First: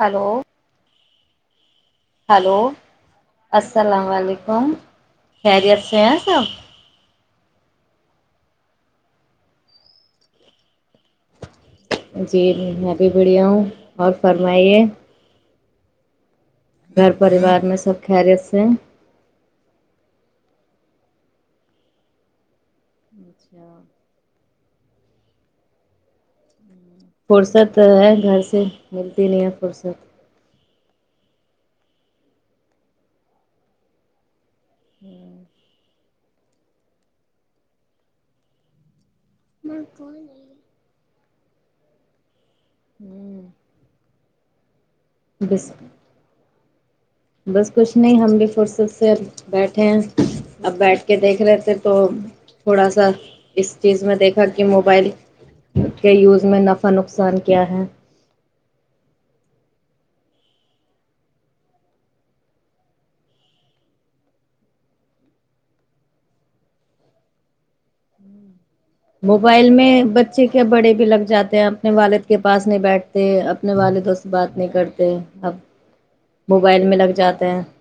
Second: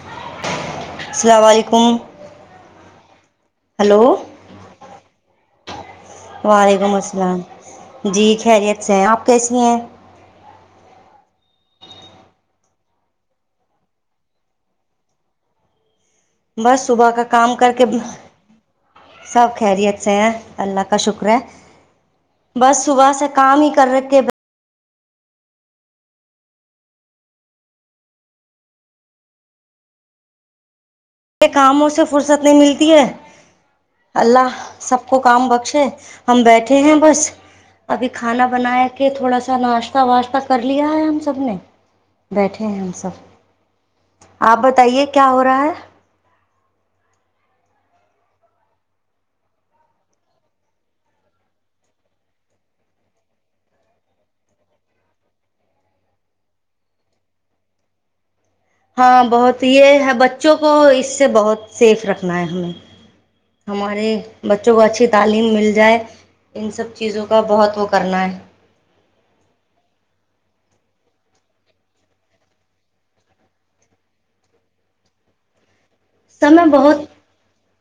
hello السلام علیکم hello hello السلام علیکم خیریت س صاب وعلیکم السلام جی خیریت سے ہیں آپ کیسی ہیں جی میں بھی بڑھیا ہوں اور فرمائیے بس صبح گھر کا کام پریوار کر میں کے سب خیریت سے ہیں سب خیریت سے ہیں اللہ کا شکر ہے بس صبح سے کام ہی اچھا کر رکھ کے ب فرصت ہے گھر سے ملتی نہیں ہے فرصت کے کاموں سے فرصت نہیں ملتی ہے اللہ سب کو کام بخشے ہم بیٹھے ہیں بس ابھی کھانا بنایا [unintelligible] پ تھوڑا سا ناشتہ واشہ کر لیا ہے ہم سے [unintelligible] سبنے [unintelligible] بیٹھے ہیں ہم سب ہوں، [unintelligible] آپ بتائیے کیا ہو رہا بس ہے [unintelligible] بس کچھ نہیں ہم بھی فرصت سے بیٹھے ہیں اب بیٹھ کے دیکھ رہے تھے تو تھوڑا سا اس چیز میں دیکھا کہ موبائل کے یوز میں نفع نقصان کیا ہے [unintelligible] ہاں بہت یہ بچوں کو اس سے بہت سیف رکھنا ہے ہمیں ہمارے بچوں کو اچھی تعلیم مل جائے ان سب چیزوں کا بہت وہ کرنا ہے [unintelligible] موبائل میں بچے کے بڑے بھی لگ جاتے ہیں اپنے والد کے پاس نہیں بیٹھتے اپنے والدوں سے بات نہیں کرتے اب [unintelligible] سمے موبائل بہت میں لگ جاتے ہیں [unintelligible]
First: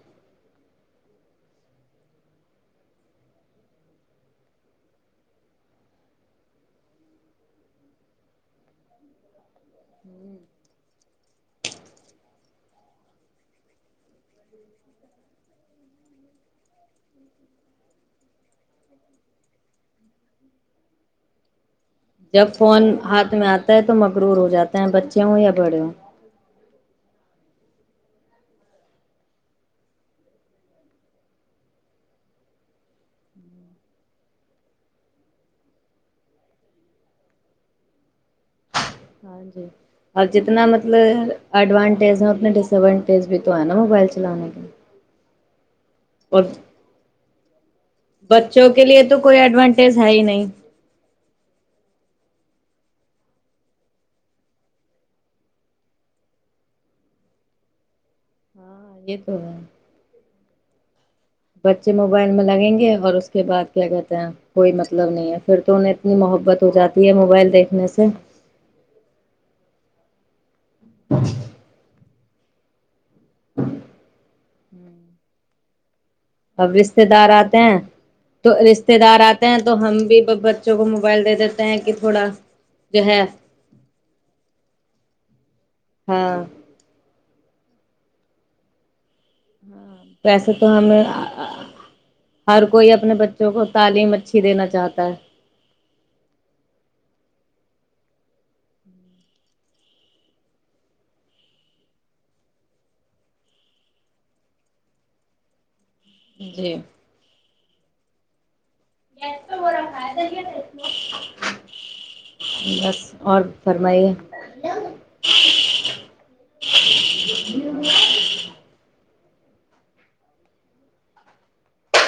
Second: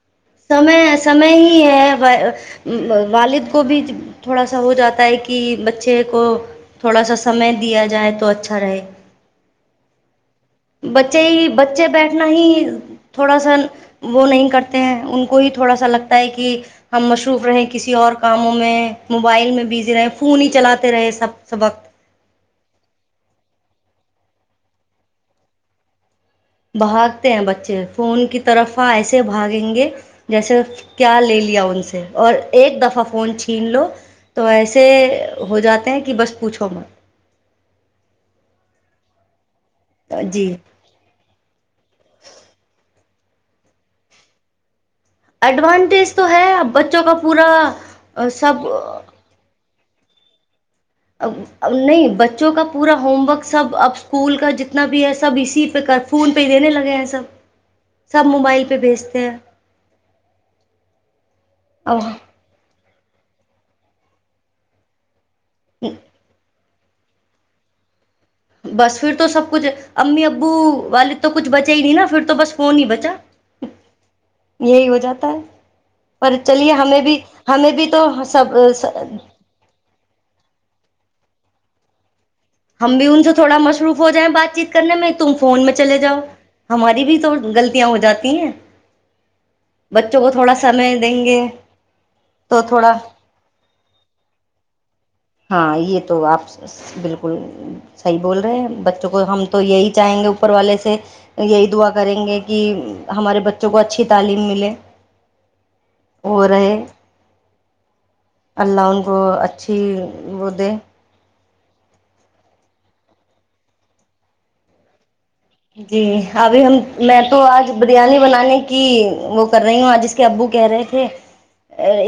سمے سمے ہی ہے والد کو بھی تھوڑا سا ہو جاتا ہے کہ بچے کو تھوڑا سا سمے دیا جائے تو اچھا رہے [unintelligible] بچے ہی بچے بیٹھنا ہی تھوڑا سا وہ نہیں کرتے ہیں ان کو ہی تھوڑا سا لگتا ہے کہ ہم مصروف رہے کسی اور کاموں میں موبائل میں بزی رہے فون ہی چلاتے رہے سب سے وقت [unintelligible] جب فون ہاتھ میں آتا ہے تو مغرور ہو جاتا ہے بچے ہوں یا بڑے ہوں [unintelligible] بھاگتے ہیں بچے فون کی طرفہ ایسے بھاگیں گے جیسے کیا لے لیا ان سے اور ایک دفعہ فون چھین لو تو ایسے ہو جاتے ہیں کہ بس پوچھو مت [unintelligible] ہاں جی [unintelligible] اب جی جتنا مطلب ایڈوانٹیج ہیں اتنا ڈسڈان [unintelligible] ز بھی تو ہے نا موبائل چلانے کے [unintelligible] اڈوان [unintelligible] ٹیس تو اور ہےب بچوں کا [unintelligible] پورا سب بچوں کے لیے تو کوئی ایڈوانٹی [unintelligible] س ہے ہی نہیں [unintelligible] ا نہیں بچوں کا پورا ہوم ورک سب اب اسکول کا جتنا بھی ہے سب اسی پہ کر فون پہ ہی دینے لگے ہیں سب سب موبائل پہ پہ ہاں یہ بھیجتے ہیں تو ہے [unintelligible] بچے اب موبائل میں لگیں گے [unintelligible] اور اس کے بعد کیا کہتے ہیں کوئی مطلب نہیں ہے [unintelligible] پھر تو انہیں اپنی محبت [unintelligible] تو جاتی ہے موبائل دیکھنے سے [unintelligible] بس پھر تو سب کچھ امی ابو [unintelligible] بو والد تو کچھ بچے ہی نہیں نا پھر [unintelligible] تو بس فون ہی بچا [unintelligible] یہی ہو جاتا ہے [unintelligible] اب چلیے ہمیں رشتے بھی دار آتے ہمیں ہیں بھی تو سب رشتے دار آتے ہیں تو ہم بھی بچوں کو موبائل دے دیتے [unintelligible] کہ تھوڑا [unintelligible] ہم بھی ہے ان سے تھوڑا مصروف ہو جائیں بات چیت کرنے میں تم فون میں چلے جاؤ ہاں ہماری بھی تو غلطیاں ہو جاتی ہیں [unintelligible] ہاں بچوں کو ویسے تھوڑا تو سمے ہمیں دیں گے تو ہر کوئی تھوڑا اپنے بچوں کو تعلیم اچھی دینا چاہتا ہے ہاں یہ تو آپ بالکل صحیح بول رہے ہیں بچوں کو ہم تو یہی چاہیں گے اوپر والے سے یہی دعا کریں گے کہ ہمارے بچوں کو اچھی تعلیم ملے [unintelligible] وہ رہے جی [unintelligible] اللہ ان کو اچھی وہ دے بس اور فرمائیے [unintelligible] جی ابھی ہم میں تو آج بریانی بنانے کی وہ کر رہی ہوں آ جس کے ابو کہہ رہے تھے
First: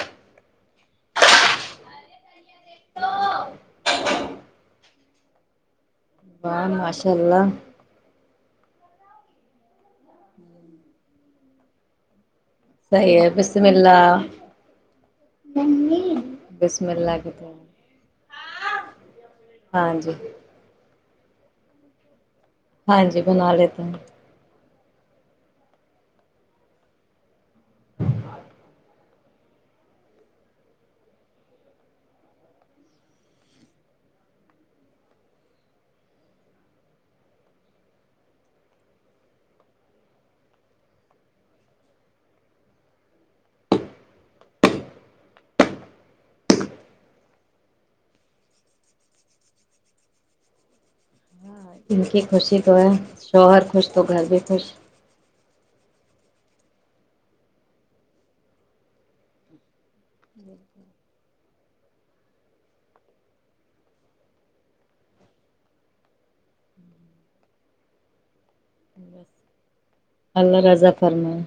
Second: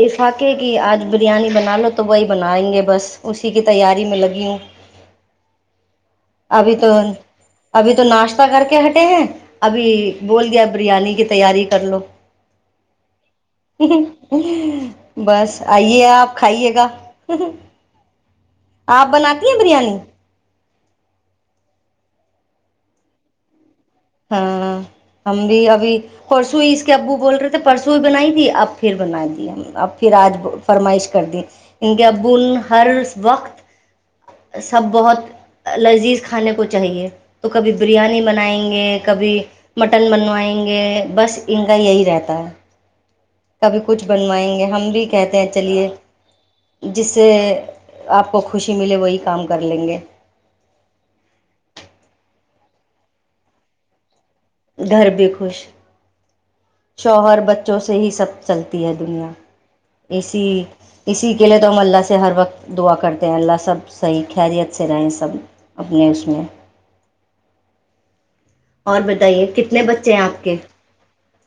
افاقے کے کہ آج بریانی بنا لو تو وہی بنائیں گے بس اسی کی تیاری میں لگی ہوں [unintelligible] واہ ابھی تو ماشاء اللہ ابھی تو ناشت کر کے ہٹے ہیں ابھی [unintelligible] بول گیا بریانی کتنی [unintelligible] تیاری کر لو صحیح ہے بسم اللہ [unintelligible] بس آئیے آپ کھائیے گا بسم اللہ کی تو آپ بناتی ہیں ہاں بریانی جی ہاں جی بنا لیتا ہوں ہاں ہم بھی ابھی پرسوئی اس کے ابو بول رہے [unintelligible] پرسوں بھی بنائی تھی اب پھر بنا دیا اب پھر آج فرمائش کر دی ان کے ابو ہر وقت سب بہت لذیذ کھانے کو چاہیے تو کبھی بریانی بنائیں گے [unintelligible] کبھی مٹن بنوائیں گے بس ان کا یہی رہتا ہے [unintelligible] کبھی کچھ بنوائیں گے ہم بھی کہتے ہیں چلیے جس سے آپ کو خوشی ملے وہی کام کر لیں گے ان کی خوشی تو ہے شوہر خوش تو گھر بھی خوش گھر بھی خوش [unintelligible] شوہر بچوں سے ہی سب چلتی ہے دنیا اسی اسی کے لیے تو ہم اللہ سے ہر وقت دعا کرتے ہیں اللہ سب صحیح خیریت سے رہیں سب اپنے اس میں اور بتائیے کتنے [unintelligible] آپ کے اللہ رضا فرم [unintelligible] ا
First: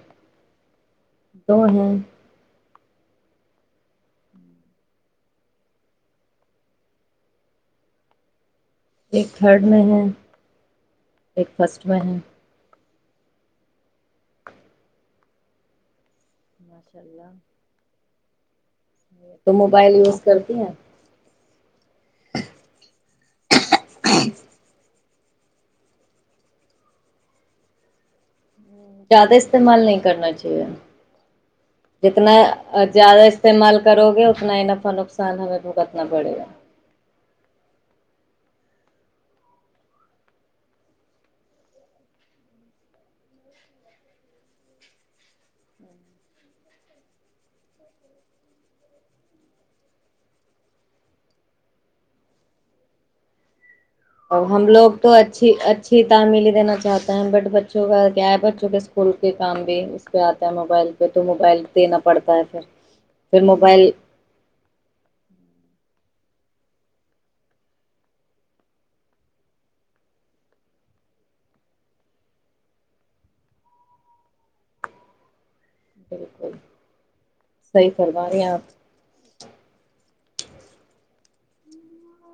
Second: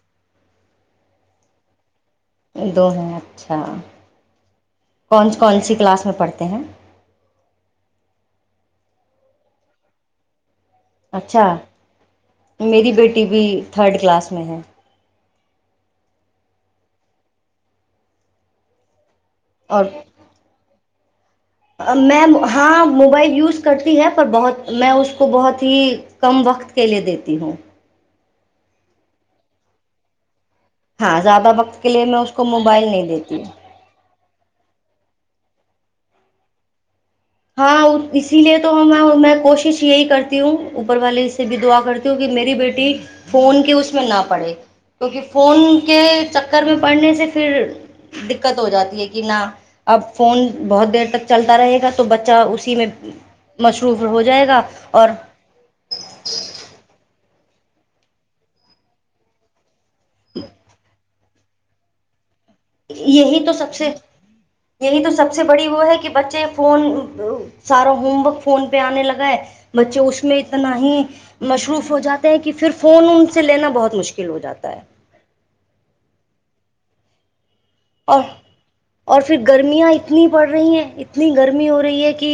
تو ہے [unintelligible] دو ہیں اچھا کون کون سی کلاس میں پڑھتے ہیں [unintelligible] ایک گھرڈ میں ہیں [unintelligible] اچھا بریک فاسٹ میں ہے میری [unintelligible] بیٹی بھی تھرڈ کلاس میں ہے [unintelligible] ماشاء اللہ [unintelligible] تو اور موبائل یوز کرتی ہیں میں ہاں موبائل یوز کرتی ہے پر بہت میں اس کو بہت ہی کم وقت کے لیے دیتی ہوں [unintelligible] زیادہ استعمال نہیں کرنا چاہیے ہاں زیادہ وقت کے لیے میں اس جتنا کو موبائل نہیں زیادہ دیتی استعمال کرو گے اتنا ہی نفع نقصان ہمیں [unintelligible] وہکتنا پڑے گا [unintelligible] ہاں اسی لیے تو ہم میں کوشش یہی کرتی ہوں اوپر والے سے بھی دعا کرتی ہوں کہ میری بیٹی فون کے اس میں نہ پڑھے کیونکہ فون کے چکر میں پڑھنے سے پھر دقت ہو جاتی ہے کہ نہ اب فون بہت دیر تک چلتا رہے گا تو بچہ اسی میں [unintelligible] ہو ا جائے گا ہم لوگ تو اور اچھی اچھی تعمیلی دینا چاہتے ہیں بٹ بچوں کا کیا ہے بچوں کے اسکول کے کام بھی [unintelligible] پہ آتا ہے موبائل پہ تو [unintelligible] ول دینا پڑتا ہے [unintelligible] یہی پھر تو سب سے موبائل یہی تو سب سے بڑی وہ ہے کہ بچے فون سارا ہوم ورک فون پہ آنے لگا ہے بچے اس میں اتنا ہی مصروف ہو جاتے ہیں کہ پھر فون ان سے لینا بہت مشکل ہو جاتا ہے [unintelligible] بالکل [unintelligible] اور فرما رہی ہیں آپ اور پھر گرمیاں اتنی بڑھ رہی ہیں اتنی [unintelligible] اتنی گرمی ہو رہی ہے کہ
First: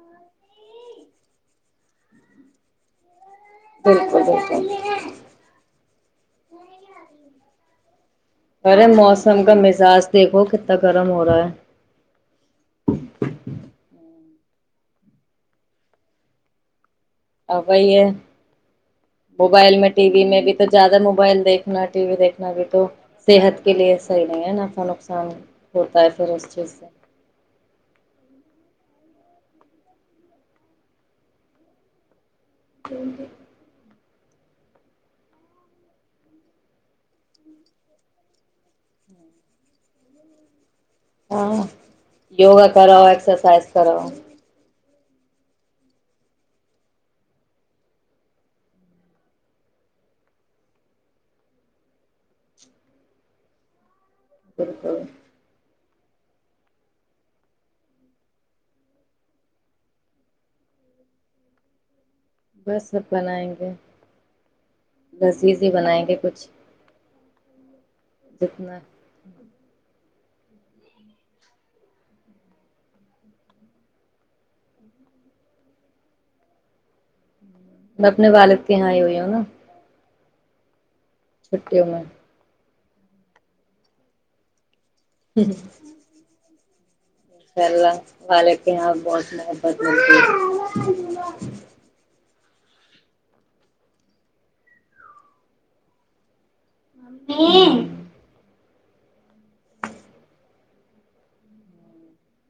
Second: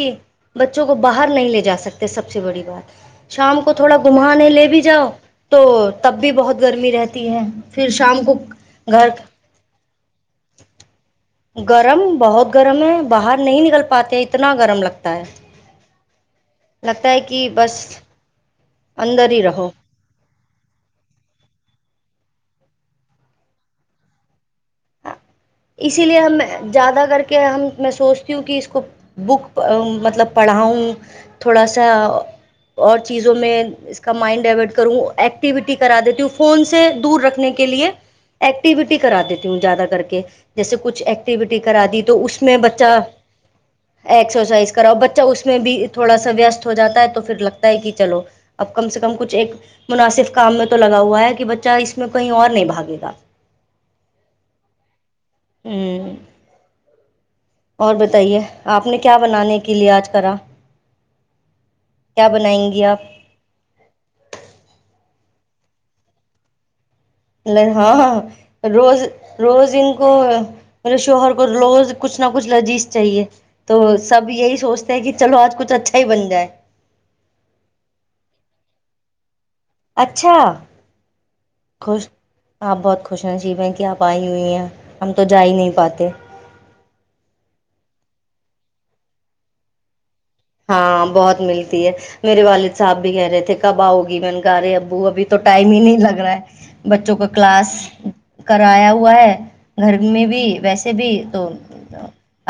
بچوں کو باہر نہیں لے جا سکتے سب سے بڑی بات [unintelligible] شام کو تھوڑا بالکل گھمانے لے بھی بالکل جاؤ تو تب بھی بہت گرمی رہتی ہے پھر شام کو ارے گھر موسم کا مزاج دیکھو کتنا گرم ہو رہا ہے گرم بہت گرم ہے باہر نہیں نکل پاتے کتنا گرم لگتا ہے [unintelligible] کہ ا بس بھائی یہ اندر ہی رہو موبائل میں ٹی وی میں بھی تو زیادہ موبائل دیکھنا ٹی وی دیکھ بھی تو صحت کے لیے صحیح نہیں ہے ناا نقصان [unintelligible] ہوتا اسی ہے لیے پھر ہم اس چیز سے زیادہ کر کے ہم میں سوچتی ہوں کہ اس کو کو بک مطلب پڑھاؤں تھوڑا سا اور چیزوں میں اس کا مائنڈ ڈائورٹ کروں ایکٹیویٹی کرا دیتی ہوں فون سے دور رکھنے کے لیے ایکٹیویٹی کرا دیتی ہوں زیادہ کر کے جیسے [unintelligible] کچھ ایکٹیویٹی ہاں کرا دی تو اس میں یوگا بچہ کراؤ ایکسرسائز کراؤ ایکسرسائز کرؤ بچہ اس میں بھی تھوڑا سا ویستست ہو جاتا ہے تو پھر لگتا ہے کہ چلو اب کم سے کم کچھ ایک مناسب کام میں تو لگا ہوا ہے کہ بچہ اس میں کہیں اور نہیں بھاگے گا [unintelligible] بالک [unintelligible] اوں [unintelligible] اور بتائیے آپ نے کیا بنانے کے لیے آج کرا کیا بنائیں بس گی آپ سب بنائیں گے گھسی سےی بنائیں گے کچھ ال [unintelligible] ہاں ہاں ہاں جتنا روز روز ان [unintelligible] کو میرے شوہر کو روز کچھ نہ کچھ لذیذ چاہیے تو سب یہی سوچتے ہیں کہ چلو آج کچھ اچھا ہی بن جائے [unintelligible] میں اپنے والد کے یہاں ہی ہوئی ہوں نا اچھا [unintelligible] چھٹییوں میں خوش [unintelligible] آپ بہت خوش نصیب ہیں کہ آپ آئی ہوئی ہیں ہم تو جا ہی نہیں پاتے [unintelligible] انشاء اللہ وال کے یہاں بہت محبت ہو [unintelligible] ہاں بہت ملتی ہے [unintelligible] میرے والد صاحب بھی کہہ رہے تھے کب آؤ گی میں نے کہا رہے ابو ابھی تو ٹائم ہی نہیں لگ رہا ہے [unintelligible] بچوں کا کلاس ہے کر [unintelligible] آیا ہوا ہے گھر میں بھی ویسے بھی تو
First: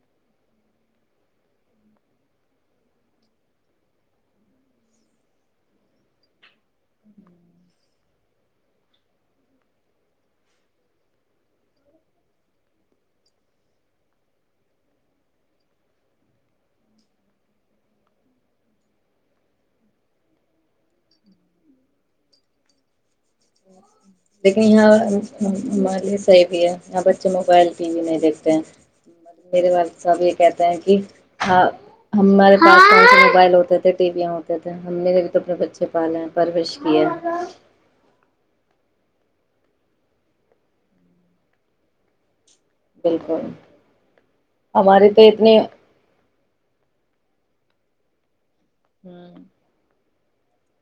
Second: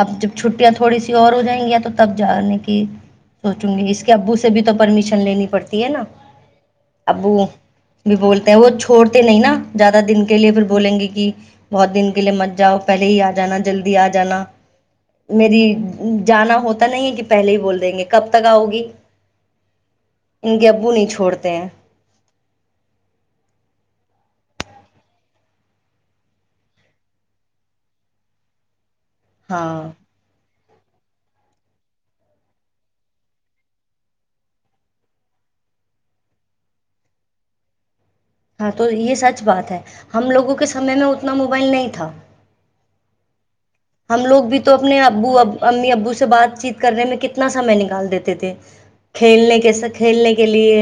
اب جب چھٹیاں تھوڑی سی اور ہو جائیں گی تو تب جانے کے [unintelligible] سوچوں گی اس کے ابو سے بھی تو پرمیشن لینی پڑتی ہے نا ابو بھی بولتے ہیں وہ چھوڑتے نہیں نا زیادہ دن کے لیے پھر بولیں گے کہ بہت دن کے لیے مت جاؤ پہلے ہی آ جانا جلدی آ جانا میری جانا ہوتا نہیں کہ [unintelligible] پہلے ہی بول دیں گے کب تک آؤ گی ان کے ابو نہیں چھوڑتے ہیں [unintelligible] لیکن یہاں ہم یہ صحیح بھی ہے یہاں بچے موبائل ٹی وی نہیں دیکھتے ہیں [unintelligible] میرے ہاں وال سب یہ کہتے [unintelligible] ہاں ہمارے پاس موبائل ہوتے تھے ٹی ویاں ہوتے تھے ہم نے تو اپنے بچے پالے ہیں پرورش کیے [unintelligible] ہاں تو یہ سچ بات ہے ہم لوگوں کے سمے میں اتنا موبائل نہیں تھا [unintelligible] بالکل [unintelligible] ہم لوگ بھی تو اپنے ہمارے تو ابو اتنے ا امی ابو سے بات [unintelligible] چیت کرنے میں کتنا سمے نکال دیتے تھے [unintelligible] کھیلنے کیسے [unintelligible] کھیلنے کے لیے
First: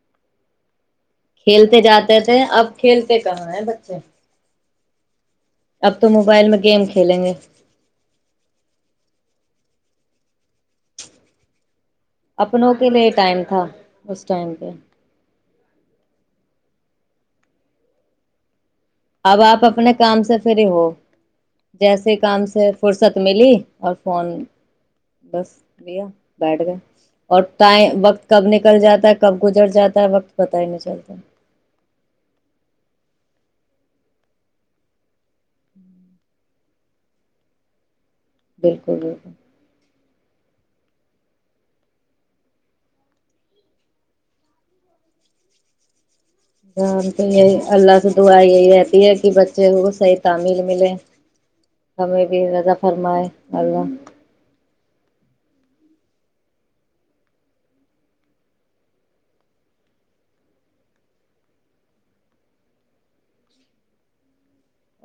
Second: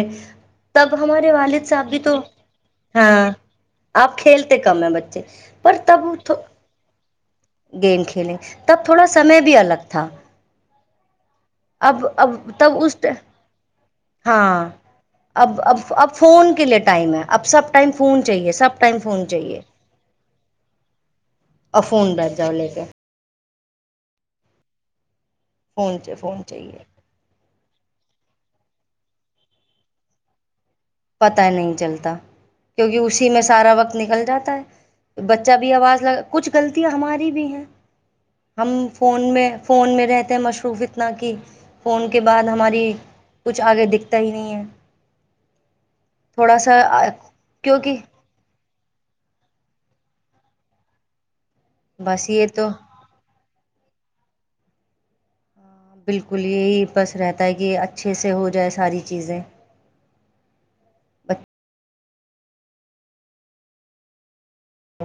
تب ہمارے والد کھیلتے صاحب بھی تو جاتے تھے اب کھیلتے ہاں کہاں ہے بچے آپ کھیلتے کم ہے بچے پر اب تب تو موبائل میں گیم کھیلیں گے گیم کھیلیں تب تھوڑا سمے بھی الگ تھا اب اب اپنوں تب کے اس لیے ٹائم تھا اس ٹائم ہاں پہ [unintelligible] اب اب اب فون کے لیے ٹائم ہے اب سب ٹائم فون چاہیے سب [unintelligible] اب چاہیے آپ اپنے کام سے فری ہو اور فون جیسے بیٹھ کام جاؤ [unintelligible] لے سے کے فرصت ملی [unintelligible] اور فون [unintelligible] بس فون بھیا فون بیٹھ گئے چاہیے اور [unintelligible] وقت کب نکل جاتا ہے کب گزر جاتا ہے وقت پتا [unintelligible] پتا نہیں چلتا کیونکہ اسی میں [unintelligible] سارا وقت نکل جاتا ہے بچہ بھی آواز لگ کچھ غلطیاں ہماری بھی ہیں [unintelligible] ہم بالکل بالکل فون میں فون میں رہتے [unintelligible] مصروف اتنا کہ فون کے بعد ہماری کچھ آگے دکھتا ہی نہیں ہے [unintelligible] تھوڑا سا جام تو یہ کیونکہ اللہ سے دع یہ رہتی [unintelligible] کہ بچے کو صحیح تعمیل ملے [unintelligible] ہمیں بس بھی یہ تو رضا فرمائے [unintelligible] الو ہاں بالکل یہی بس رہتا ہے کہ اچھے سے ہو جائے ساری چیزیں بچ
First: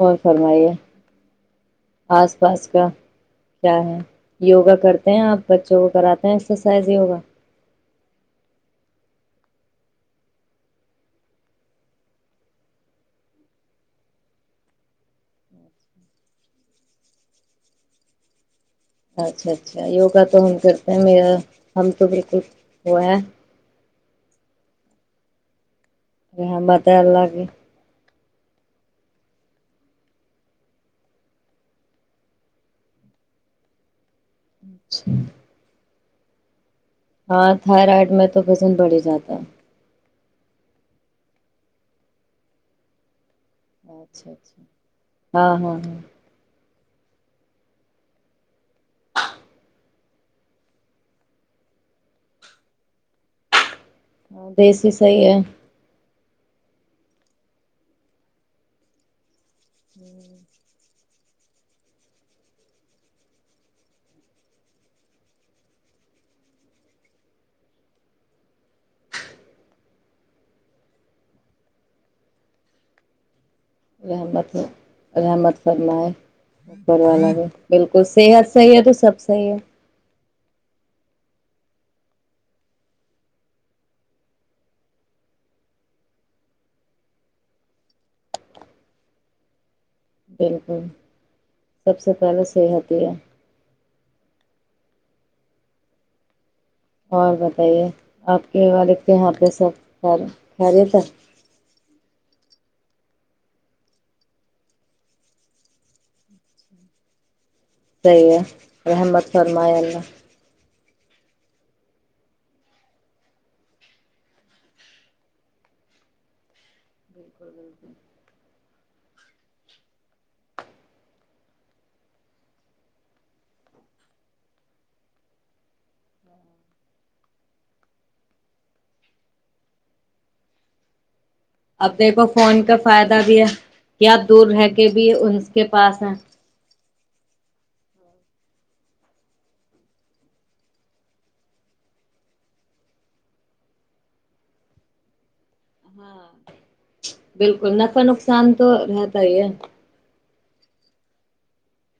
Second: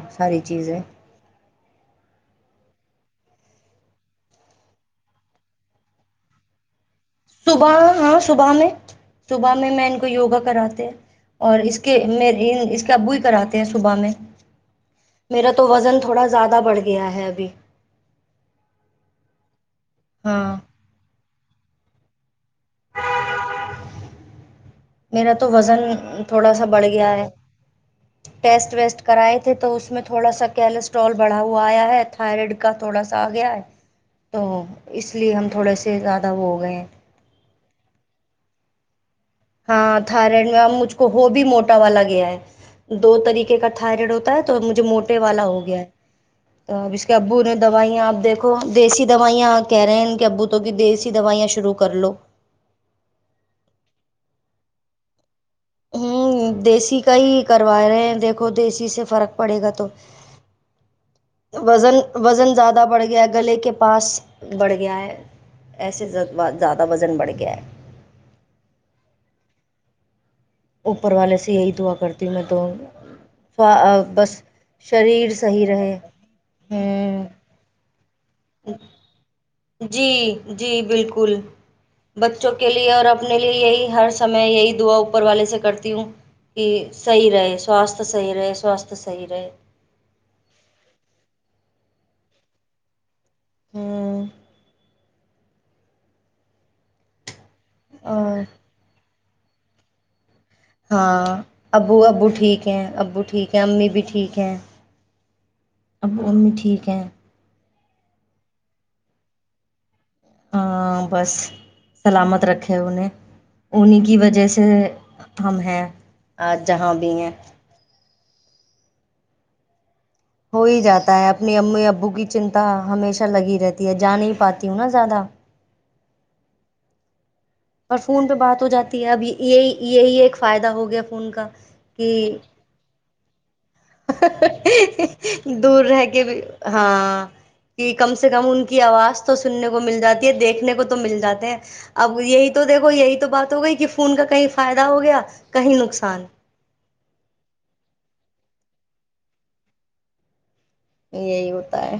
اور ساری فرمائیے چیزیں آس پاس کا کیا ہے یوگا کرتے ہیں آپ بچوں کو کراتے ہیں ایکسرسائز یوگا صبح ہاں صبح میں صبح میں میں ان کو یوگا کراتے اور اس کے م اس کے ابو ہی کراتے ہیں صبح میں میرا تو وزن تھوڑا زیادہ بڑھ گیا ہے ابھی اچھا اچھا یوگا تو ہاں ہم کرتے ہیں میرا ہم تو بالکل وہ ہے میرا تو وزن تھوڑا سا بڑھ رحمت گیا اللہ ہے کی ٹیسٹ ویسٹ کرائے تھے تو اس میں تھوڑا سا کیلسٹرول بڑھا ہوا آیا ہے تھائرائڈ کا تھوڑا سا آ گیا ہے تو اس لیے ہم تھوڑا س ا سے زیادہ وہ ہو گئے ہیں ہاں تھرڈ میں تو وزن بڑھ ہی جاتا ہے ہاں تھائیلینڈ میں ا مجھ کو وہ بھی موٹا والا گیا ہے دو طریقے کاائرائڈ اچھا ہوتا ہے تو اچھا مجھے موٹے والا ہاں ہو ہاں گیا ہے ہاں تو اب اس کے ابو نے دوائیاں آپ دیکھو دیسی دوائیاں کہہ رہے ہیں ابوتوں کی دیسی دوائیاں شروع کر لو ہاں دیسی صحیح ہے ہ دیسی کا ہی کروا رہے ہیں دیکھو دیسی سے فرق پڑے گا تو وزن وزن زیادہ بڑھ گیا ہے گلے کے پاس بڑھ گیا ہے ایسے زیادہ وزن بڑھ گیا ہے اوپر والے سے یہی دعا کرتیوں میں تو بس الحمت شریر رحمت صحیح رہے فرمائےوا ہوں بھی بالکل صحت صحیح ہے تو سب صحیح ہے جی جی بالکل بچوں کے لیے اور اپنے لیے یہی ہر سمے یہی دعا اوپر والے سے کرتی ہوں کہ صحیح رہے سواستھ صحیح رہے سواستھ صحیح رہے بالکل سب سے پہلے صحت ہی ہے ہاں اور بت بتائیے اور آپ کے والے کے یہاں پہ سب سر ہاں ابو ابو ٹھیک ہے ہیں ابو ٹھیک ہیں امی بھی ٹھیک ہیں ابو امی ٹھیک ہیں صحیح ہے رحمت سرما اللہ بس سلامت رکھے انہیں انہیں کی وجہ سے ہم ہیں جہاں بھی ہیں [inaudible] ہو ہی جاتا ہے اپنی امی ابو کی چنتا ہمیشہ لگی رہتی ہے جا نہیں پاتی ہوں نا زیادہ اور فون پہ بات ہو جاتی ہے اب یہی یہی ایک فائدہ ہو گیا فون کا اب دیکھو کہ فون کا فائدہ اپنا بھی ہے کہ آپ دور رہ کے بھی ان کے دور پاس رہ ہیں کے بھی ہاں کہ کم سے کم ان کی آواز تو سننے کو مل جاتی ہے دیکھنے کو تو مل جاتے ہیں اب یہی تو دیکھو یہی تو بات ہو گئی کہ فون کا کہیں فائدہ ہو گیا کہیں نقصان ہاں بالکل نفا نوک شان تو رہتا ہی ہے یہی ہوتا ہے